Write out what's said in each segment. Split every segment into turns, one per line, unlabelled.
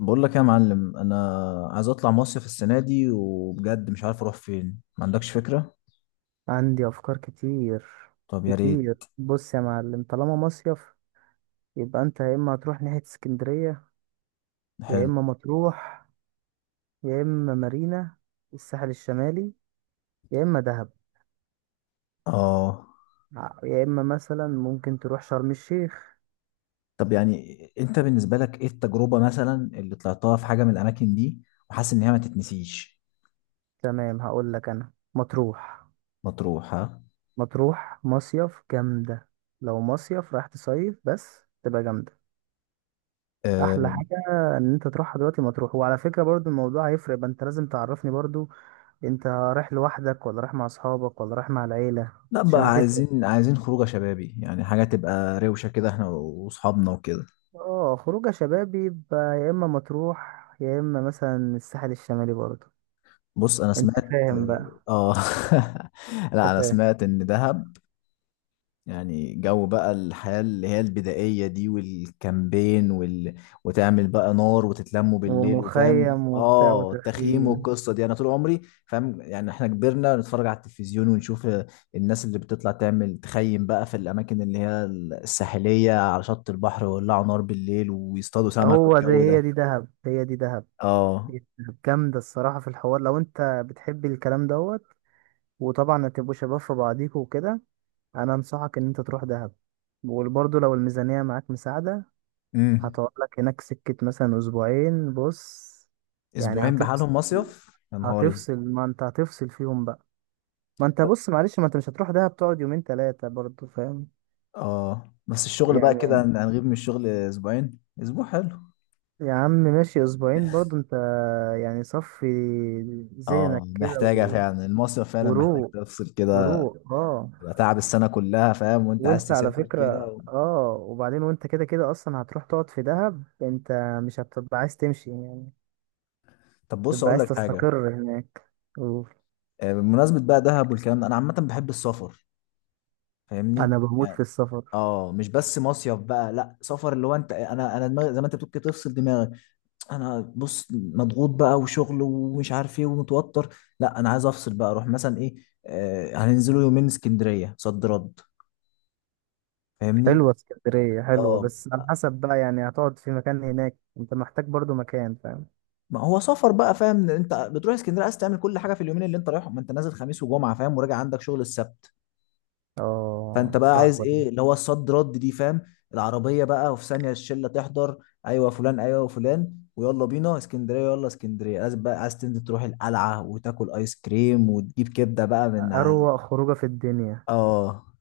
بقول لك إيه يا معلم، انا عايز اطلع مصيف السنه دي، وبجد مش عارف اروح فين، ما عندكش فكره؟
عندي افكار كتير
طب يا
كتير.
ريت.
بص يا معلم، طالما مصيف يبقى انت يا اما هتروح ناحية اسكندرية، يا
حلو.
اما مطروح، يا اما مارينا، الساحل الشمالي، يا اما دهب،
اه.
يا اما مثلا ممكن تروح شرم الشيخ.
طب يعني انت بالنسبه لك ايه التجربه، مثلا اللي طلعتها في حاجه من الاماكن دي وحاسس ان هي ما تتنسيش؟
تمام، هقول لك انا مطروح.
مطروح، ها.
مطروح مصيف جامدة. لو مصيف راح تصيف بس تبقى جامدة. احلى
أه.
حاجة ان انت تروحها دلوقتي مطروح. وعلى فكرة برضو الموضوع هيفرق، يبقى انت لازم تعرفني برضو، انت رايح لوحدك ولا رايح مع اصحابك ولا رايح مع العيلة؟
لا
عشان
بقى،
هتفرق.
عايزين خروجه شبابي، يعني حاجه تبقى روشه كده، احنا واصحابنا وكده.
اه، خروجه شباب بيبقى يا اما مطروح يا اما مثلا الساحل الشمالي برضه.
بص انا
انت
سمعت.
فاهم بقى؟
اه.
انت
لا انا
فاهم.
سمعت ان دهب، يعني جو بقى الحياة اللي هي البدائية دي والكامبين وتعمل بقى نار وتتلموا بالليل، وفاهم
ومخيم وبتاع
التخييم
وتخييم.
والقصة دي، انا طول عمري فاهم، يعني احنا كبرنا نتفرج على التلفزيون ونشوف الناس اللي بتطلع تعمل تخيم بقى في الاماكن اللي هي الساحلية على شط البحر، ويولعوا نار بالليل، ويصطادوا سمك،
هو ده،
والجو
هي
ده.
دي دهب، هي دي دهب.
اه.
هي دي دهب. جامدة الصراحة في الحوار لو انت بتحب الكلام دوت. وطبعا هتبقوا شباب في بعضيكوا وكده. انا انصحك ان انت تروح دهب. وبرضه لو الميزانية معاك مساعدة
امم
هتقعد لك هناك سكة مثلا أسبوعين. بص يعني
اسبوعين
هتفصل،
بحالهم مصيف يا نهاري!
هتفصل. ما أنت هتفصل فيهم بقى. ما أنت بص معلش، ما أنت مش هتروح دهب تقعد يومين تلاتة برضو فاهم؟
اه، بس الشغل بقى كده
يعني
هنغيب من الشغل اسبوعين، اسبوع حلو.
يا عم ماشي أسبوعين برضو أنت، يعني صفي
اه
ذهنك كده
محتاجة
و.
فعلا، المصيف فعلا محتاج
وروق،
تفصل كده.
وروق اه.
يبقى تعب السنة كلها، فاهم، وانت عايز
وانت على
تسافر كده
فكرة اه، وبعدين وانت كده كده اصلا هتروح تقعد في دهب انت، مش هتبقى عايز تمشي يعني،
طب بص
تبقى
اقول
عايز
لك حاجة.
تستقر هناك. أوف.
بمناسبة بقى دهب والكلام ده، انا عامة بحب السفر. فاهمني
انا بموت في
يعني.
السفر.
اه، مش بس مصيف بقى، لا سفر اللي هو انت انا انا دماغي زي ما انت بتقول كده، تفصل دماغك. انا بص مضغوط بقى، وشغل ومش عارف ايه ومتوتر. لا انا عايز افصل بقى، اروح مثلا ايه. هننزلوا يومين اسكندرية صد رد. فاهمني.
حلوة اسكندرية، حلوة،
اه،
بس على حسب بقى، يعني هتقعد في مكان هناك، انت محتاج برضو مكان فاهم.
ما هو سفر بقى، فاهم، انت بتروح اسكندريه عايز تعمل كل حاجه في اليومين اللي انت رايحهم، ما انت نازل خميس وجمعه فاهم، وراجع عندك شغل السبت. فانت
اه
بقى عايز
صعبة دي.
ايه اللي هو الصد رد دي، فاهم. العربيه بقى، وفي ثانيه الشله تحضر. ايوه فلان، ايوه فلان، ويلا بينا اسكندريه، يلا اسكندريه، عايز تنزل تروح القلعه، وتاكل ايس كريم، وتجيب كبده بقى
أروق خروجة في الدنيا.
اه.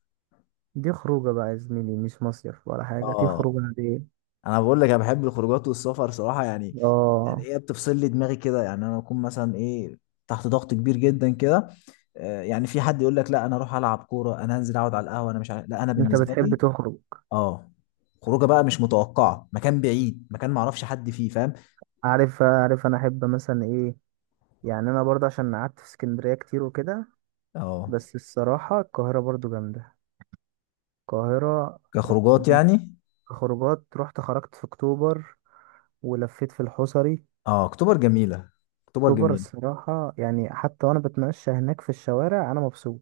دي خروجة بقى يا زميلي، مش مصيف ولا حاجة، دي
اه.
خروجة عادية.
انا بقول لك، انا بحب الخروجات والسفر صراحه يعني. يعني
اه.
ايه، بتفصل لي دماغي كده، يعني انا بكون مثلا ايه، تحت ضغط كبير جدا كده. يعني في حد يقول لك لا انا اروح العب كوره، انا هنزل اقعد على القهوه، انا مش عارف، لا انا
انت
بالنسبه
بتحب
لي.
تخرج.
اه. خروجه بقى مش متوقعه، مكان بعيد، مكان ما اعرفش حد فيه، فاهم.
عارف، عارف. انا احب مثلا ايه، يعني انا برضه عشان قعدت في اسكندرية كتير وكده.
اه،
بس الصراحة القاهرة برضه جامدة، القاهرة.
كخروجات يعني.
خروجات رحت خرجت في اكتوبر ولفيت في الحصري.
اه، اكتوبر جميله. اكتوبر
اكتوبر
جميل.
الصراحة يعني حتى وانا بتمشى هناك في الشوارع انا مبسوط،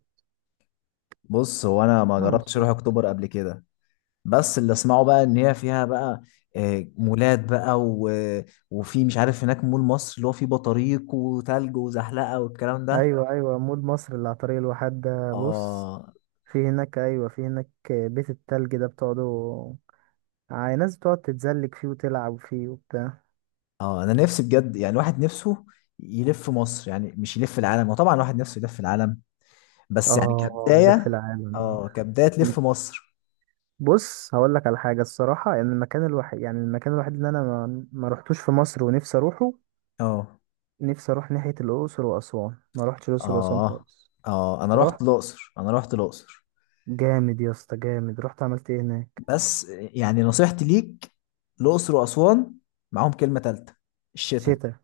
بص هو انا ما
انا
جربتش
مبسوط.
اروح اكتوبر قبل كده. بس اللي اسمعه بقى ان هي فيها بقى، مولات بقى وفي مش عارف هناك مول مصر، اللي هو فيه بطاريق وتلج وزحلقه والكلام ده.
ايوه ايوه، مول مصر اللي على طريق الواحات ده. بص،
اه.
في هناك، ايوه في هناك بيت التلج ده، بتقعدوا ناس بتقعد تتزلج فيه وتلعب فيه وبتاع.
اه انا نفسي بجد، يعني واحد نفسه يلف مصر، يعني مش يلف العالم، وطبعا واحد نفسه يلف العالم. بس يعني
اه يلف
كبدايه.
العالم.
اه، كبدايه تلف مصر.
بص هقول لك على حاجة الصراحة، يعني المكان الوحيد، يعني المكان الوحيد اللي انا ما رحتوش في مصر ونفسي اروحه،
اه.
نفسي اروح ناحية الاقصر واسوان. ما رحتش الاقصر واسوان
اه.
خالص.
اه، انا
رحت.
رحت الاقصر، انا رحت الاقصر.
جامد يا اسطى، جامد. رحت عملت ايه هناك؟
بس يعني نصيحتي ليك، الاقصر واسوان، معاهم كلمه ثالثه: الشتاء.
شتاء.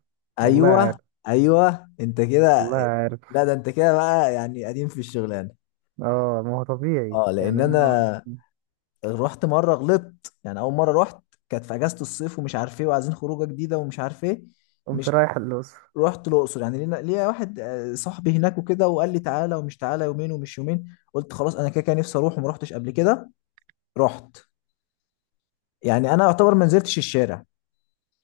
والله
ايوه.
عارف،
ايوه انت كده.
والله عارف.
لا ده انت كده بقى، يعني قديم في الشغلانه.
اه، ما هو طبيعي
اه،
يعني
لان
انا
انا رحت مره غلطت، يعني اول مره رحت كانت في اجازه الصيف، ومش عارف ايه، وعايزين خروجه جديده، ومش عارف ايه.
قمت
مش
رايح الأقصر
رحت الاقصر، يعني ليا واحد صاحبي هناك وكده، وقال لي تعالى ومش تعالى، يومين ومش يومين. قلت خلاص، انا كده كده نفسي اروح وما رحتش قبل كده. رحت. يعني انا اعتبر ما نزلتش الشارع.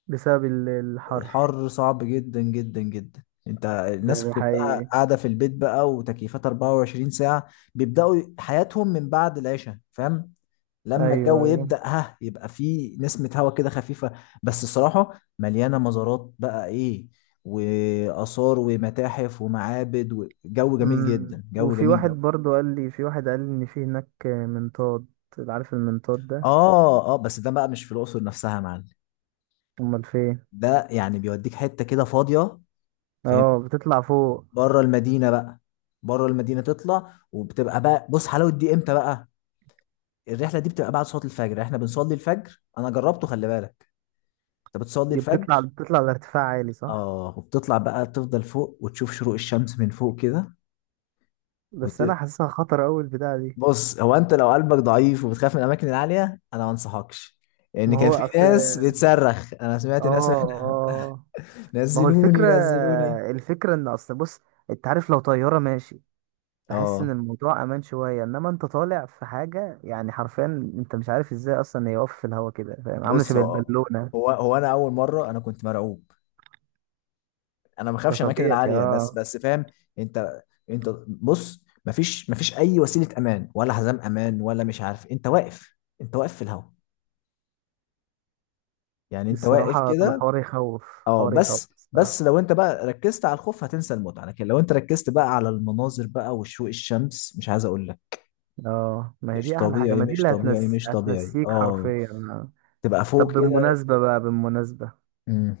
بسبب الحر.
الحر صعب جدا جدا جدا، انت
ده
الناس
ده
كلها
حقيقي.
قاعده في البيت بقى وتكييفات 24 ساعه. بيبداوا حياتهم من بعد العشاء، فاهم. لما
ايوه
الجو
ايوه.
يبدا، ها يبقى في نسمه هواء كده خفيفه. بس الصراحه مليانه مزارات بقى، ايه واثار ومتاحف ومعابد وجو جميل
أمم.
جدا، جو
وفي
جميل
واحد
جدا.
برضو قال لي، في واحد قال لي ان في هناك منطاد، عارف المنطاد ده؟
اه. اه بس ده بقى مش في الاقصر نفسها يا معلم.
امال فين؟
ده يعني بيوديك حته كده فاضيه. فاهم،
اه بتطلع فوق.
بره المدينه بقى. بره المدينه تطلع، وبتبقى بقى، بص حلاوه دي امتى بقى؟ الرحله دي بتبقى بعد صلاه الفجر، احنا بنصلي الفجر، انا جربته، خلي بالك. انت بتصلي
دي بتطلع،
الفجر.
بتطلع لارتفاع عالي صح؟
اه وبتطلع بقى تفضل فوق، وتشوف شروق الشمس من فوق كده
بس انا
وت...
حاسسها خطر اوي البتاعه دي.
بص هو، انت لو قلبك ضعيف وبتخاف من الاماكن العاليه انا ما انصحكش. لان
ما
كان
هو
في
اصل.
ناس بتصرخ، انا
اه،
سمعت ناس
اه. ما هو
نزلوني
الفكرة،
نزلوني!
الفكرة ان اصل بص، انت عارف لو طيارة ماشي بحس ان
اه،
الموضوع امان شوية، انما انت طالع في حاجة يعني حرفيا انت مش عارف ازاي اصلا يقف في الهوا كده فاهم، عاملة
بص
شبه
هو
البالونة.
هو هو انا اول مره انا كنت مرعوب. انا ما
ده
بخافش الاماكن
طبيعي
العاليه، بس
اه.
بس فاهم. انت انت بص مفيش اي وسيله امان، ولا حزام امان، ولا مش عارف، انت واقف. انت واقف في الهواء. يعني انت واقف
الصراحة طب
كده.
الحوار يخوف،
اه،
الحوار يخوف
بس
الصراحة.
بس لو انت بقى ركزت على الخوف هتنسى المتعه، لكن لو انت ركزت بقى على المناظر بقى وشروق الشمس، مش عايز اقول لك.
اه، ما هي
مش
دي احلى حاجة،
طبيعي،
ما دي
مش
اللي
طبيعي، مش طبيعي،
هتنسيك
اه.
حرفيا آه.
تبقى
طب
فوق كده.
بالمناسبة بقى، بالمناسبة
مم.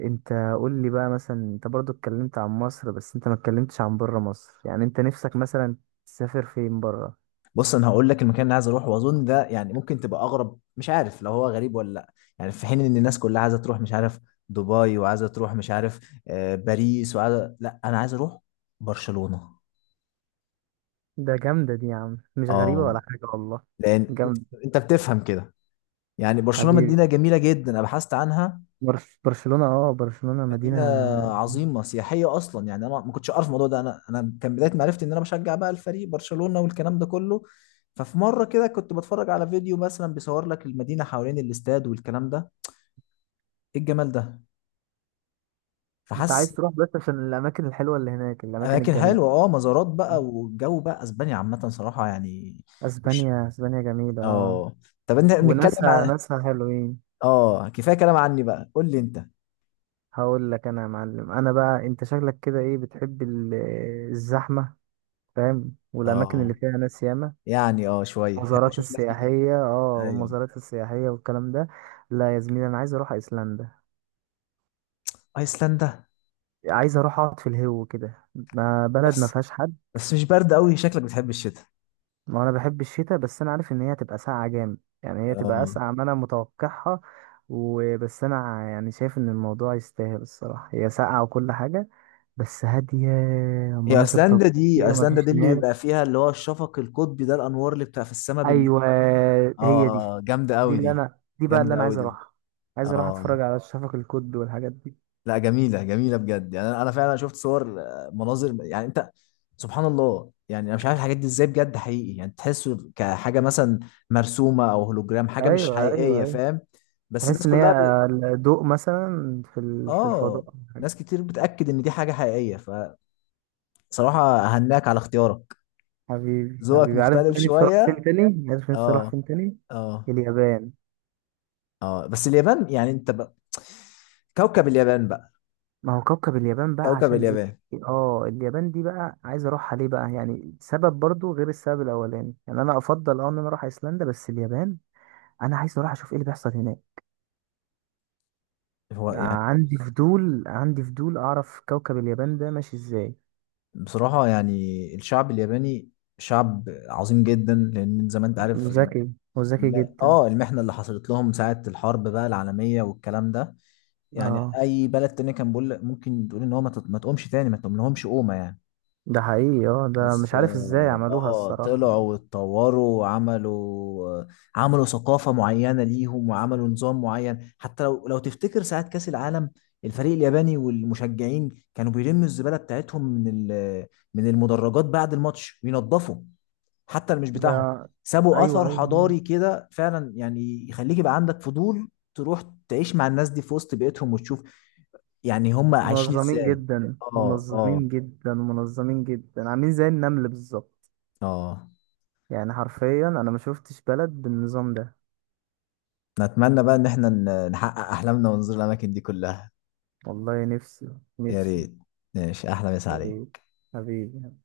انت قول لي بقى مثلا، انت برضو اتكلمت عن مصر بس انت ما اتكلمتش عن بره مصر، يعني انت نفسك مثلا تسافر فين بره؟
بص انا هقول لك المكان اللي عايز اروحه، واظن ده يعني ممكن تبقى اغرب، مش عارف لو هو غريب ولا لا. يعني في حين ان الناس كلها عايزه تروح مش عارف دبي، وعايزه تروح مش عارف باريس، وعايزه، لا انا عايز اروح برشلونه.
ده جامدة دي يا عم، مش غريبة
اه،
ولا حاجة والله.
لان
جامدة.
انت بتفهم كده. يعني برشلونه
حبيبي.
مدينه جميله جدا، انا بحثت عنها.
برس برشلونة، اه برشلونة مدينة.
مدينه عظيمه سياحيه اصلا، يعني انا ما كنتش اعرف الموضوع ده، انا كان بدايه معرفتي ان انا بشجع بقى الفريق برشلونه والكلام ده كله. ففي مره كده كنت بتفرج على فيديو مثلا بيصور لك المدينه حوالين الاستاد والكلام ده، ايه الجمال ده!
انت
فحاسس.
عايز تروح بس عشان الأماكن الحلوة اللي هناك، الأماكن
اماكن
الجميلة.
حلوه، اه مزارات بقى، والجو بقى اسبانيا عامه صراحه يعني. وش
اسبانيا، اسبانيا جميلة اه.
اه. طب انت بنتكلم
وناسها،
عن.
ناسها حلوين.
اه، كفايه كلام عني بقى، قول لي انت.
هقول لك انا يا معلم، انا بقى انت شكلك كده ايه، بتحب الزحمة فاهم، والاماكن اللي
اه،
فيها ناس ياما،
يعني شويه بحب
المزارات
اشوف ناس جديده.
السياحية اه،
ايوه.
والمزارات السياحية والكلام ده. لا يا زميلي انا عايز اروح ايسلندا.
ايسلندا.
عايز اروح اقعد في الهو كده، ما بلد ما
بس
فيهاش حد.
بس مش برد قوي، شكلك بتحب الشتاء.
ما انا بحب الشتاء، بس انا عارف ان هي هتبقى ساقعه جامد، يعني هي تبقى
اه،
اسقع ما انا متوقعها. وبس انا يعني شايف ان الموضوع يستاهل الصراحه، هي ساقعه وكل حاجه بس هاديه،
هي
مناظر
ايسلندا دي،
طبيعيه، ما
ايسلندا دي
فيش
اللي بيبقى
ناس.
فيها اللي هو الشفق القطبي ده، الانوار اللي بتبقى في السماء بالليل.
ايوه، هي دي،
اه جامده
دي
قوي
اللي
دي.
انا، دي بقى اللي
جامده
انا
قوي
عايز
دي.
اروحها. عايز اروح
اه.
اتفرج على الشفق القد والحاجات دي.
لا جميلة جميلة بجد، يعني أنا فعلا شفت صور، مناظر يعني أنت. سبحان الله، يعني أنا مش عارف الحاجات دي إزاي، بجد حقيقي، يعني تحسه كحاجة مثلا مرسومة أو هولوجرام، حاجة مش
ايوه ايوه
حقيقية
ايوه.
فاهم. بس
تحس
الناس
ان هي
كلها
ضوء مثلا في في
آه.
الفضاء.
ناس كتير بتأكد إن دي حاجة حقيقية. فصراحة، أهناك على اختيارك.
حبيبي
ذوقك
حبيبي، عارف
مختلف
أنا نفسي أروح فين
شوية.
تاني؟ عارف نفسي أروح
آه.
فين تاني؟
آه.
اليابان.
آه، بس اليابان، يعني أنت بقى كوكب اليابان بقى.
ما هو كوكب اليابان بقى،
كوكب
عشان إيه؟
اليابان!
اه، اليابان دي بقى عايز أروحها ليه بقى؟ يعني سبب برضو غير السبب الأولاني، يعني أنا أفضل أه إن أنا أروح أيسلندا، بس اليابان أنا عايز أروح أشوف إيه اللي بيحصل هناك.
هو يعني.
عندي فضول، عندي فضول أعرف كوكب اليابان ده ماشي إزاي.
بصراحة يعني الشعب الياباني شعب عظيم جدا، لأن زي ما أنت عارف
وذكي، وذكي
الم...
جدا.
المحنة اللي حصلت لهم ساعة الحرب بقى العالمية والكلام ده، يعني
اه
أي بلد تاني كان بقول ممكن تقول إن هو ما تقومش تاني، ما تقوم لهمش قومة يعني.
ده حقيقي. اه ده
بس
مش عارف إزاي عملوها الصراحة.
طلعوا واتطوروا وعملوا، آه، عملوا ثقافة معينة ليهم وعملوا نظام معين، حتى لو تفتكر ساعة كأس العالم، الفريق الياباني والمشجعين كانوا بيلموا الزبالة بتاعتهم من المدرجات بعد الماتش، وينظفوا، حتى اللي مش بتاعهم.
ده
سابوا
أيوه
أثر
أيوه.
حضاري كده فعلا، يعني يخليك يبقى عندك فضول تروح، تعيش مع الناس دي في وسط بيئتهم، وتشوف يعني هم عايشين
منظمين
ازاي.
جدا،
اه. اه.
منظمين جدا، منظمين جدا، عاملين زي النمل بالظبط.
اه.
يعني حرفيا انا ما شفتش بلد بالنظام ده.
نتمنى بقى ان احنا نحقق احلامنا ونزور الاماكن دي كلها.
والله نفسي،
يا
نفسي.
ريت. ماشي، احلى مسا
يا ريت
عليك.
حبيبي.